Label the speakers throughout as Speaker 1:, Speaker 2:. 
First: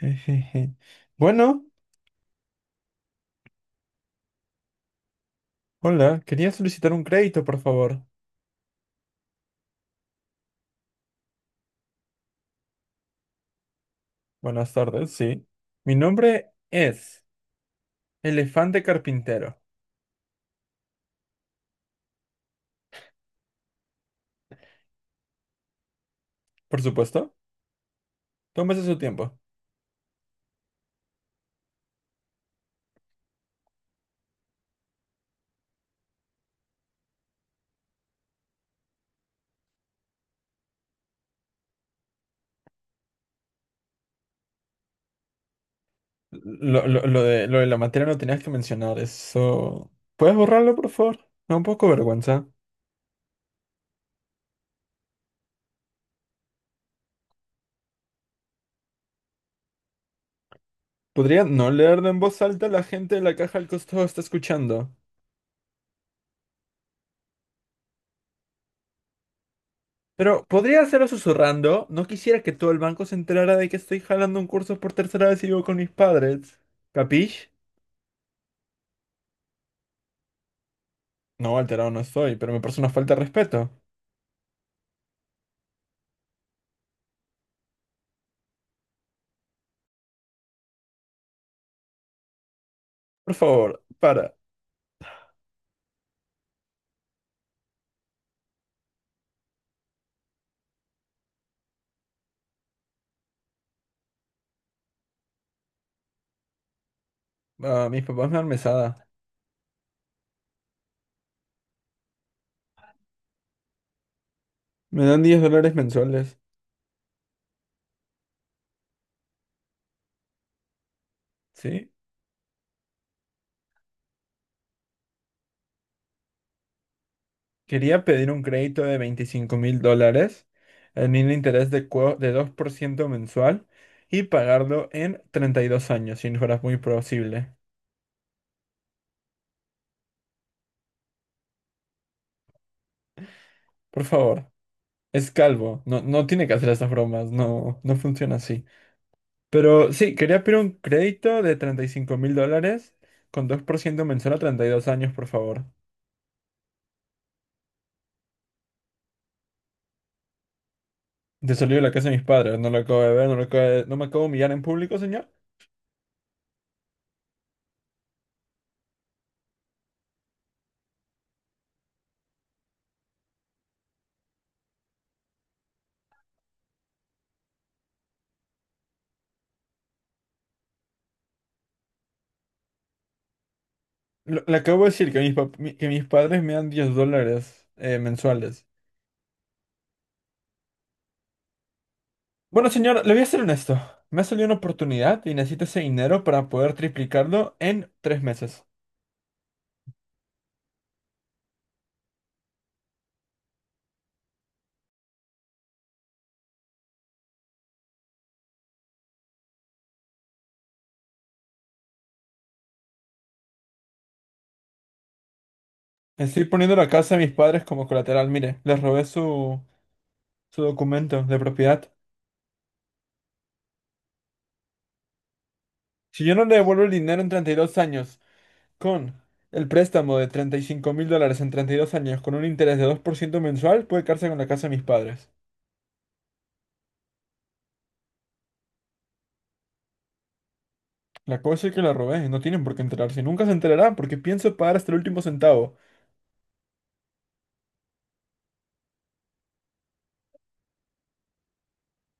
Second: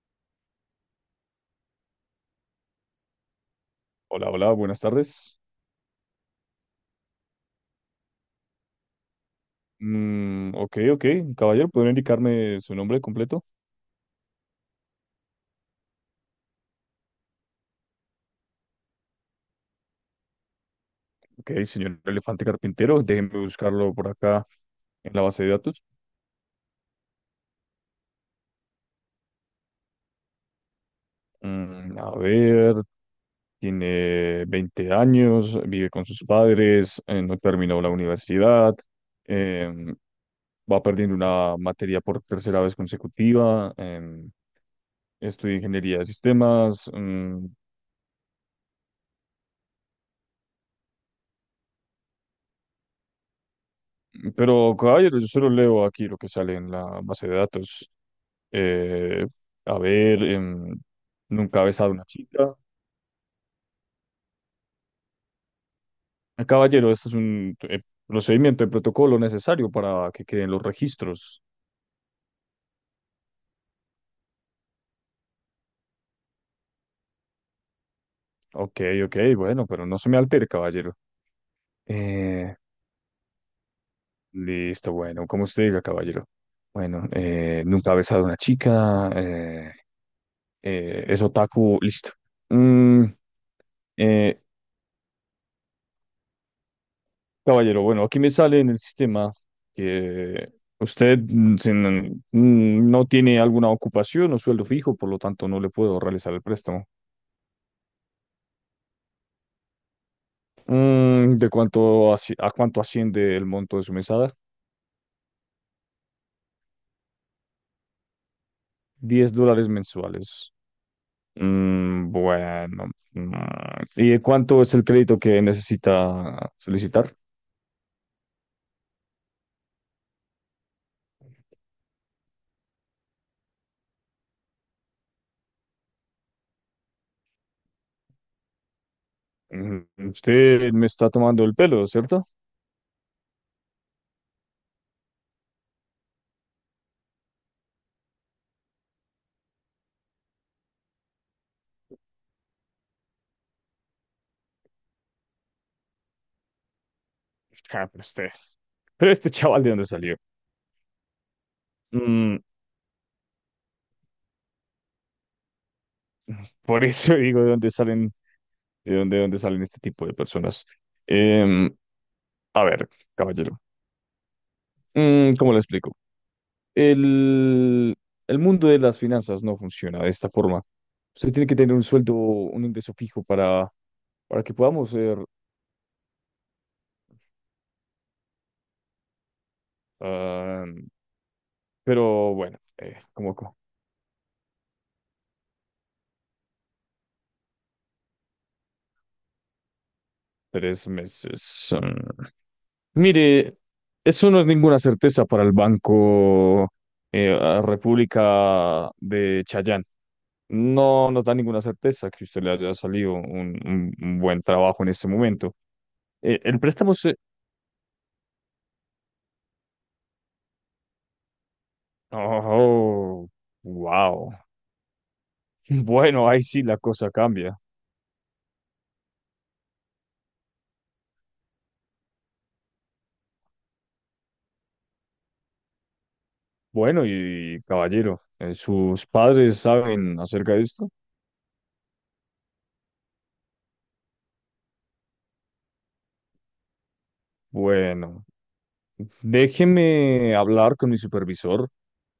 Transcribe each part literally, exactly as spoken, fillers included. Speaker 1: Ejeje. Bueno,
Speaker 2: Hola, hola, buenas tardes.
Speaker 1: hola, quería solicitar un crédito, por favor.
Speaker 2: Mm, ok, ok, caballero, ¿pueden indicarme su nombre completo?
Speaker 1: Buenas tardes, sí. Mi nombre es Elefante Carpintero.
Speaker 2: Ok, señor Elefante Carpintero, déjenme buscarlo por acá en la base de datos.
Speaker 1: Por supuesto, tómese su tiempo.
Speaker 2: Mm, a ver, tiene veinte años, vive con sus padres, eh, no terminó la universidad, em, va perdiendo una materia por tercera vez consecutiva, em, estudia ingeniería de
Speaker 1: Lo,
Speaker 2: sistemas,
Speaker 1: lo- lo de,
Speaker 2: mm,
Speaker 1: lo de la materia no tenías que mencionar, eso. ¿Puedes borrarlo, por favor? Me da un poco vergüenza.
Speaker 2: pero caballero, yo solo leo aquí lo que sale en la base de datos. Eh, a ver, em,
Speaker 1: Podría
Speaker 2: nunca ha
Speaker 1: no
Speaker 2: besado a una
Speaker 1: leerlo en voz
Speaker 2: chica.
Speaker 1: alta, la gente de la caja al costado está escuchando.
Speaker 2: Eh, Caballero, esto es un eh, procedimiento de protocolo necesario para que
Speaker 1: Pero
Speaker 2: queden los
Speaker 1: podría hacerlo
Speaker 2: registros.
Speaker 1: susurrando. No quisiera que todo el banco se enterara de que estoy jalando un curso por tercera vez y vivo con mis padres. ¿Capish?
Speaker 2: Ok, ok, bueno, pero no se me altere, caballero.
Speaker 1: No, alterado no soy, pero
Speaker 2: Eh,
Speaker 1: me parece una falta de respeto.
Speaker 2: listo, bueno, como usted diga, caballero. Bueno, eh, nunca ha besado a una chica. eh, eh, es otaku, listo. Mm,
Speaker 1: Por favor, para.
Speaker 2: eh, Caballero, bueno, aquí me sale en el sistema que usted mm, sin- mm, no tiene alguna ocupación o sueldo fijo, por lo tanto no le puedo realizar el préstamo.
Speaker 1: Ah, mis papás me dan mesada.
Speaker 2: Mm, ¿de cuánto asci- a cuánto asciende el monto de su mesada?
Speaker 1: Me dan diez dólares mensuales.
Speaker 2: Diez dólares mensuales.
Speaker 1: ¿Sí?
Speaker 2: Mm, bueno. mm, ¿y de cuánto es el crédito que necesita solicitar?
Speaker 1: Quería pedir un crédito de veinticinco mil dólares en un interés de, cua- de dos por ciento mensual y pagarlo en treinta y dos años, si no fuera muy posible.
Speaker 2: Mm, usted me está tomando el pelo, ¿cierto?
Speaker 1: Por favor, es calvo. No, no tiene que hacer esas bromas. No, no funciona así. Pero sí, quería pedir un crédito de treinta y cinco mil dólares con dos por ciento mensual a treinta y dos años, por favor.
Speaker 2: Ah, pero usted. Pero este chaval, ¿de dónde salió?
Speaker 1: De salir de la casa de mis
Speaker 2: Mm,
Speaker 1: padres, no lo acabo de ver, no lo acabo de. ¿No me acabo de humillar en público, señor?
Speaker 2: por eso digo de dónde salen de dónde, de dónde salen este tipo de personas. Em, a ver, caballero, mm, ¿cómo le explico? El, el mundo de las finanzas no funciona de esta forma. Usted tiene que tener un sueldo, un ingreso fijo para,
Speaker 1: Lo-
Speaker 2: para que
Speaker 1: Le acabo
Speaker 2: podamos
Speaker 1: de decir
Speaker 2: ser,
Speaker 1: que mis, pap- mi- que mis padres me dan diez dólares eh, mensuales.
Speaker 2: ah, pero bueno,
Speaker 1: Bueno,
Speaker 2: eh,
Speaker 1: señor, le voy a
Speaker 2: como
Speaker 1: ser
Speaker 2: co-
Speaker 1: honesto. Me ha salido una oportunidad y necesito ese dinero para poder triplicarlo en tres meses.
Speaker 2: tres meses. Ah. Mire, eso no es ninguna certeza para el Banco eh, a República de Chayán. No nos da ninguna certeza que usted le haya salido un, un- un buen trabajo en este momento. Eh,
Speaker 1: Estoy
Speaker 2: el
Speaker 1: poniendo la
Speaker 2: préstamo
Speaker 1: casa
Speaker 2: se.
Speaker 1: de mis padres como colateral. Mire, les robé su, su documento de propiedad.
Speaker 2: Oh, wow.
Speaker 1: Si
Speaker 2: Bueno,
Speaker 1: yo
Speaker 2: ahí
Speaker 1: no le
Speaker 2: sí la
Speaker 1: devuelvo el
Speaker 2: cosa
Speaker 1: dinero en treinta y
Speaker 2: cambia.
Speaker 1: dos años, con el préstamo de treinta y cinco mil dólares en treinta y dos años, con un interés de dos por ciento mensual, puede quedarse con la casa de mis padres.
Speaker 2: Bueno, y caballero, eh, ¿sus padres saben acerca de esto?
Speaker 1: La cosa es que la robé, no tienen por qué enterarse, nunca se enterarán porque pienso pagar hasta el último centavo.
Speaker 2: Bueno, déjeme hablar con mi supervisor.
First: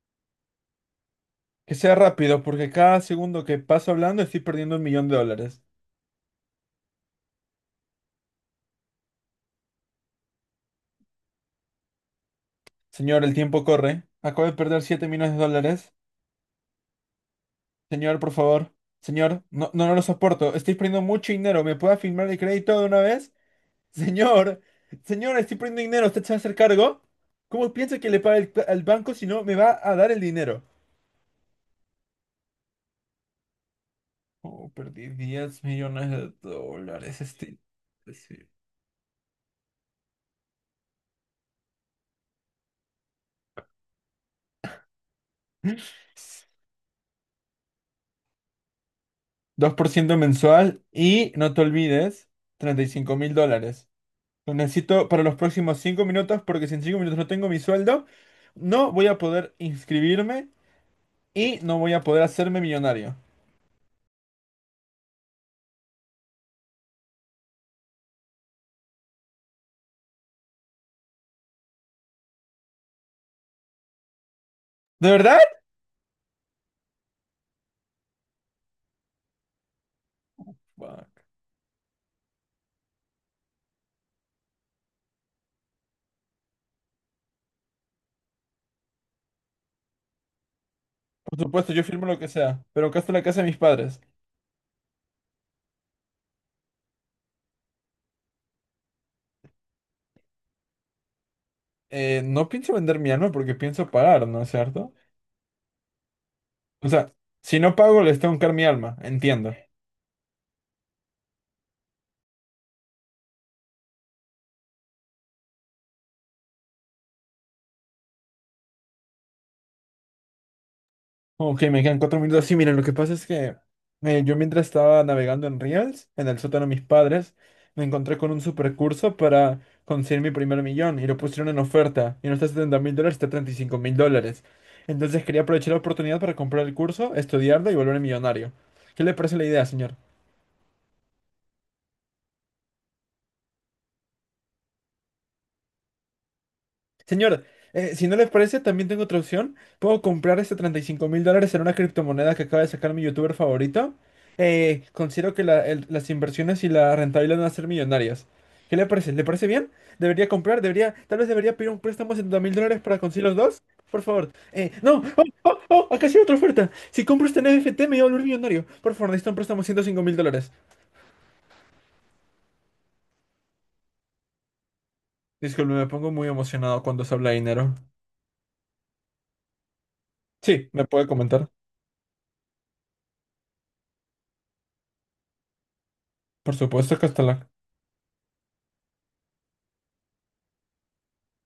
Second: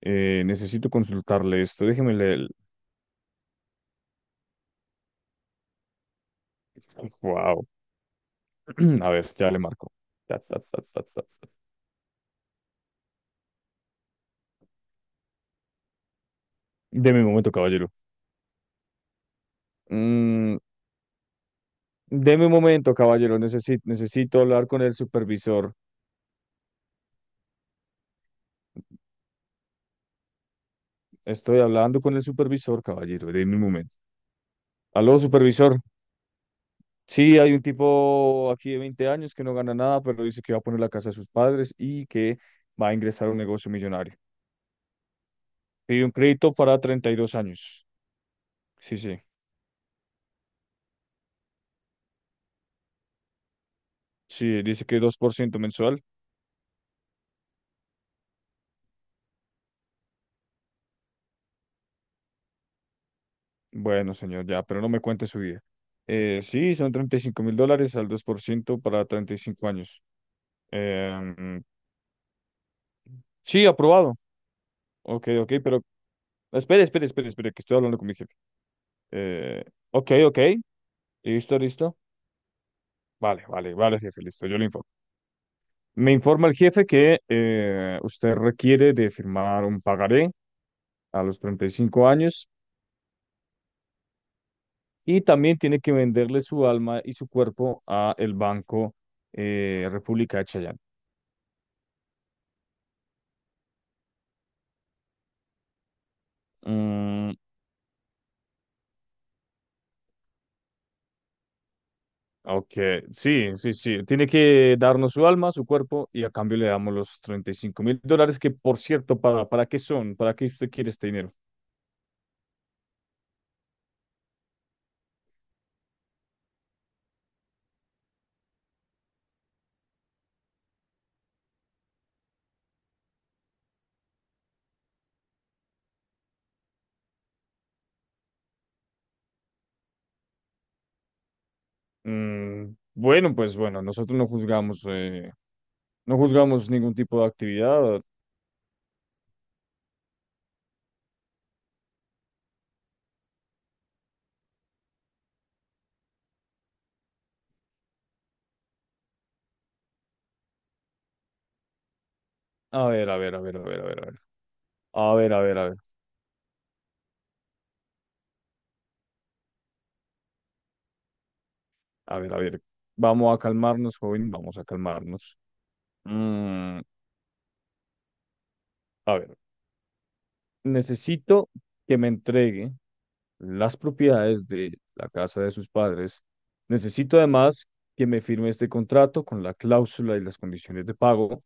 Speaker 2: Eh, necesito consultarle
Speaker 1: Que
Speaker 2: esto.
Speaker 1: sea
Speaker 2: Déjeme,
Speaker 1: rápido,
Speaker 2: le.
Speaker 1: porque cada segundo que paso hablando estoy perdiendo un millón de dólares.
Speaker 2: Wow. A ver, ya le marco. Ta, ta, ta, ta, ta, ta.
Speaker 1: Señor, el tiempo corre. Acabo de perder siete millones de dólares.
Speaker 2: Deme un momento, caballero.
Speaker 1: Señor, por favor. Señor, no, no, no lo soporto.
Speaker 2: Mm,
Speaker 1: Estoy perdiendo mucho dinero. ¿Me puede firmar el
Speaker 2: deme un
Speaker 1: crédito de
Speaker 2: momento,
Speaker 1: una vez?
Speaker 2: caballero. Necesito, necesito
Speaker 1: Señor,
Speaker 2: hablar con el
Speaker 1: señor, estoy
Speaker 2: supervisor.
Speaker 1: perdiendo dinero. ¿Usted se va a hacer cargo? ¿Cómo piensa que le pague el- al banco si no me va a dar el dinero?
Speaker 2: Estoy hablando con el supervisor, caballero. Deme un momento.
Speaker 1: Oh, perdí
Speaker 2: Aló,
Speaker 1: diez
Speaker 2: supervisor.
Speaker 1: millones de dólares.
Speaker 2: Sí, hay
Speaker 1: Este...
Speaker 2: un
Speaker 1: pues sí.
Speaker 2: tipo aquí de veinte años que no gana nada, pero dice que va a poner la casa de sus padres y que va a ingresar a un negocio millonario. Pide un crédito para treinta y dos años. Sí, sí.
Speaker 1: Dos por ciento mensual y no te olvides, treinta y cinco mil dólares. Lo
Speaker 2: Sí, dice que
Speaker 1: necesito
Speaker 2: dos
Speaker 1: para
Speaker 2: por
Speaker 1: los
Speaker 2: ciento
Speaker 1: próximos
Speaker 2: mensual.
Speaker 1: cinco minutos porque si en cinco minutos no tengo mi sueldo, no voy a poder inscribirme y no voy a poder hacerme millonario.
Speaker 2: Bueno, señor, ya, pero no me cuente su vida. Eh, sí, son treinta y cinco mil dólares al dos por ciento para treinta y cinco años. Em, sí, aprobado.
Speaker 1: ¿De
Speaker 2: Ok,
Speaker 1: verdad?
Speaker 2: ok, pero espere, espere, espere, espere, que estoy hablando con mi jefe. Eh, ok, ok,
Speaker 1: Fuck.
Speaker 2: listo, listo. Vale, vale, vale, jefe, listo, yo le informo. Me informa el jefe que eh, usted requiere de firmar un pagaré a los
Speaker 1: Por
Speaker 2: treinta y
Speaker 1: supuesto, yo firmo
Speaker 2: cinco
Speaker 1: lo que
Speaker 2: años
Speaker 1: sea, pero acá está la casa de mis padres.
Speaker 2: y también tiene que venderle su alma y su cuerpo a el Banco eh, República de Chayán.
Speaker 1: Eh, no pienso vender mi alma porque pienso pagar, ¿no es cierto? O sea, si no pago, les tengo que dar mi alma, entiendo.
Speaker 2: Ok, sí, sí, sí. Tiene que darnos su alma, su cuerpo, y a cambio le damos los treinta y cinco mil dólares, que por cierto, ¿para, para qué son? ¿Para qué usted quiere este dinero?
Speaker 1: Ok, me quedan cuatro minutos. Sí, miren, lo que pasa es que eh, yo mientras estaba navegando en Reels, en el sótano de mis padres, me encontré con un supercurso para conseguir mi primer millón y lo pusieron en oferta. Y no está a setenta mil dólares, está a treinta y cinco mil dólares. Entonces quería aprovechar la oportunidad para comprar el curso, estudiarlo y volverme millonario. ¿Qué le parece la idea, señor?
Speaker 2: Mm, bueno, pues bueno, nosotros no juzgamos, eh, no juzgamos ningún tipo de
Speaker 1: Señor, eh,
Speaker 2: actividad.
Speaker 1: si no le parece, también tengo otra opción. Puedo comprar este treinta y cinco mil dólares en una criptomoneda que acaba de sacar mi youtuber favorito. Eh, considero que la- el- las inversiones y la rentabilidad van a ser millonarias. ¿Qué le parece? ¿Le parece bien? ¿Debería comprar? ¿Debería? Tal vez debería pedir un préstamo de setenta mil dólares
Speaker 2: A
Speaker 1: para
Speaker 2: ver, a
Speaker 1: conseguir
Speaker 2: ver,
Speaker 1: los
Speaker 2: a ver, a
Speaker 1: dos.
Speaker 2: ver, a ver,
Speaker 1: Por
Speaker 2: a ver,
Speaker 1: favor. Eh, no,
Speaker 2: a
Speaker 1: oh,
Speaker 2: ver, a ver,
Speaker 1: oh,
Speaker 2: a ver,
Speaker 1: oh, acá sí hay otra oferta. Si compro este N F T me voy a volver millonario. Por favor, necesito un préstamo de ciento cinco mil dólares.
Speaker 2: a ver, a ver. Vamos a calmarnos, joven, vamos a calmarnos.
Speaker 1: Disculpe, me pongo muy
Speaker 2: Mm,
Speaker 1: emocionado cuando se habla de dinero.
Speaker 2: a ver,
Speaker 1: Sí, me puede comentar.
Speaker 2: necesito que me entregue las propiedades de la casa de sus padres.
Speaker 1: Por supuesto que
Speaker 2: Necesito
Speaker 1: hasta la.
Speaker 2: además que me firme este contrato con la cláusula y las condiciones de pago,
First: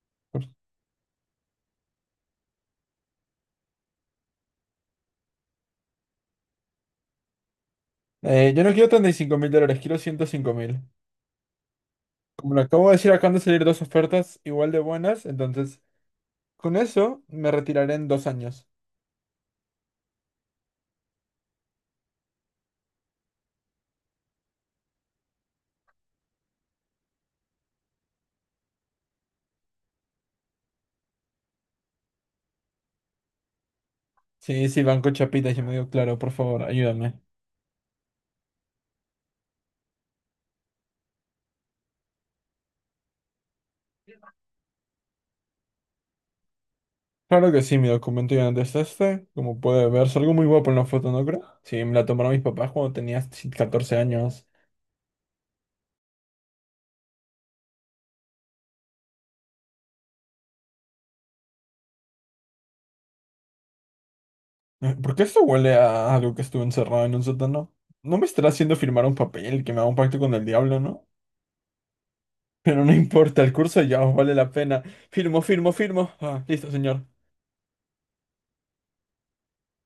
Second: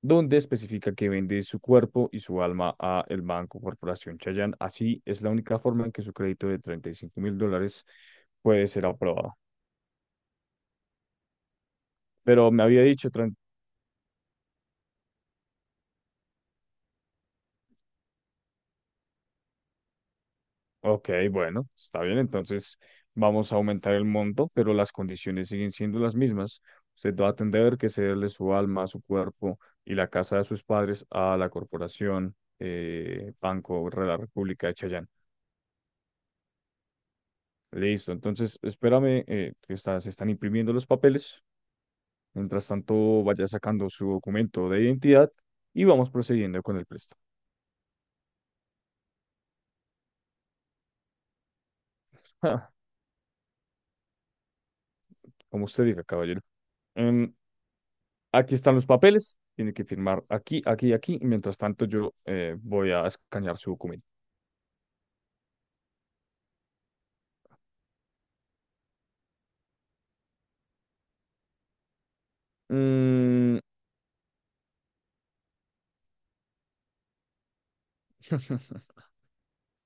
Speaker 2: donde especifica que vende su cuerpo y su alma a el Banco Corporación Chayán. Así es la única forma en que su crédito de treinta y cinco mil dólares
Speaker 1: Eh, yo
Speaker 2: puede
Speaker 1: no
Speaker 2: ser
Speaker 1: quiero
Speaker 2: aprobado.
Speaker 1: treinta y cinco mil dólares, quiero ciento cinco mil.
Speaker 2: Pero
Speaker 1: Como lo
Speaker 2: me había
Speaker 1: acabo de
Speaker 2: dicho.
Speaker 1: decir, acaban de salir dos ofertas igual de buenas, entonces con eso me retiraré en dos años.
Speaker 2: Ok, bueno, está bien. Entonces vamos a aumentar el monto, pero las condiciones siguen siendo las mismas. Usted va a tener que cederle su alma, su cuerpo y la casa de sus padres a la corporación eh, Banco de la República
Speaker 1: Sí,
Speaker 2: de
Speaker 1: sí,
Speaker 2: Chayán.
Speaker 1: Banco Chapita, yo me digo, claro, por favor, ayúdame.
Speaker 2: Listo, entonces espérame eh, que está- se están imprimiendo los papeles. Mientras tanto, vaya sacando su documento de identidad y vamos procediendo con el préstamo.
Speaker 1: Claro que sí, mi documento ya no es este, como puede verse, algo muy guapo en la foto, ¿no creo? Sí, me la tomaron mis
Speaker 2: Ja,
Speaker 1: papás cuando tenía catorce años.
Speaker 2: como usted diga, caballero. Em, Aquí están los papeles, tiene que firmar aquí, aquí, y aquí. Mientras tanto, yo eh, voy a escanear su documento.
Speaker 1: Eh, ¿Por qué esto huele a algo que estuve encerrado en un sótano? No me estará haciendo firmar un papel que me haga un pacto con el diablo, ¿no? Pero no importa, el
Speaker 2: Mm.
Speaker 1: curso ya os vale la pena. Firmo, firmo, firmo. Ah, listo, señor.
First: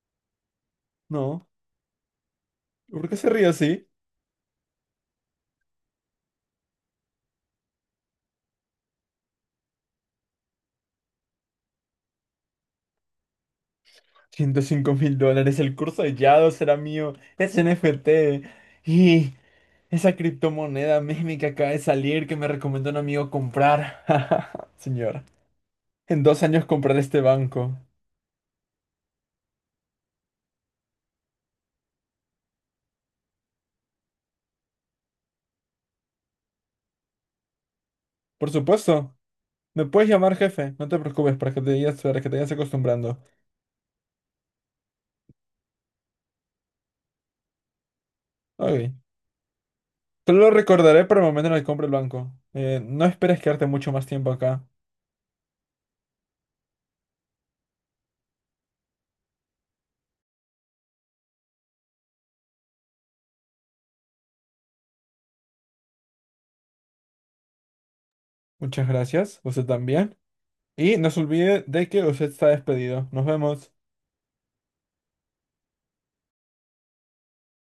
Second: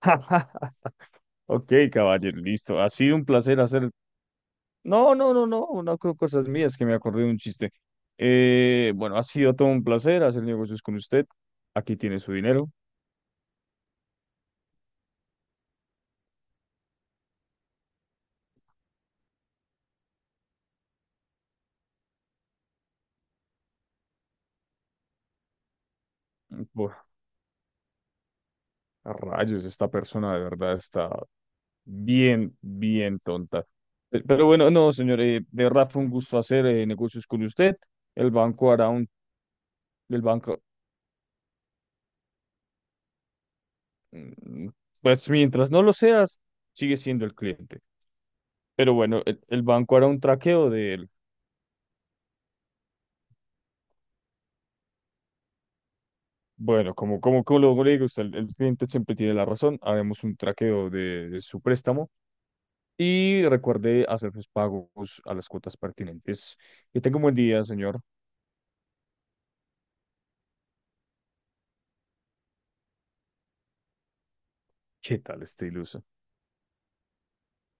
Speaker 1: No,
Speaker 2: Ok, caballero, listo. Ha
Speaker 1: ¿por qué
Speaker 2: sido un
Speaker 1: se ríe
Speaker 2: placer
Speaker 1: así?
Speaker 2: hacer. No, no, no, no, no creo cosas mías que me acordé de un chiste. Eh, bueno, ha sido todo un placer hacer negocios con usted. Aquí tiene su dinero.
Speaker 1: Ciento cinco mil dólares, el curso de Yado será mío, es N F T. Y esa criptomoneda meme que acaba de salir que me recomendó un amigo comprar. Señor, en dos años
Speaker 2: Buah,
Speaker 1: compraré este banco.
Speaker 2: a rayos, esta persona de verdad está Bien, bien tonta. Pe- Pero bueno, no, señor, eh, de verdad fue un gusto hacer eh, negocios con usted. El
Speaker 1: Por
Speaker 2: banco hará un,
Speaker 1: supuesto, me puedes
Speaker 2: el
Speaker 1: llamar
Speaker 2: banco,
Speaker 1: jefe, no te preocupes para que te digas, para que te vayas acostumbrando.
Speaker 2: mm, pues mientras no lo seas, sigue siendo el cliente.
Speaker 1: Ok.
Speaker 2: Pero bueno, el, el banco hará un
Speaker 1: Solo lo
Speaker 2: traqueo
Speaker 1: recordaré
Speaker 2: del,
Speaker 1: para el momento en el que compre el banco. Eh, no esperes quedarte mucho más tiempo acá.
Speaker 2: bueno, como, como, como lo le digo, usted, el, el cliente siempre tiene la razón, haremos un traqueo de, de su préstamo y recuerde hacer sus pagos a las cuotas pertinentes. Que tenga un buen día, señor.
Speaker 1: Muchas gracias, usted también. Y no se olvide de que usted está despedido. Nos vemos.
Speaker 2: ¿Qué tal este iluso?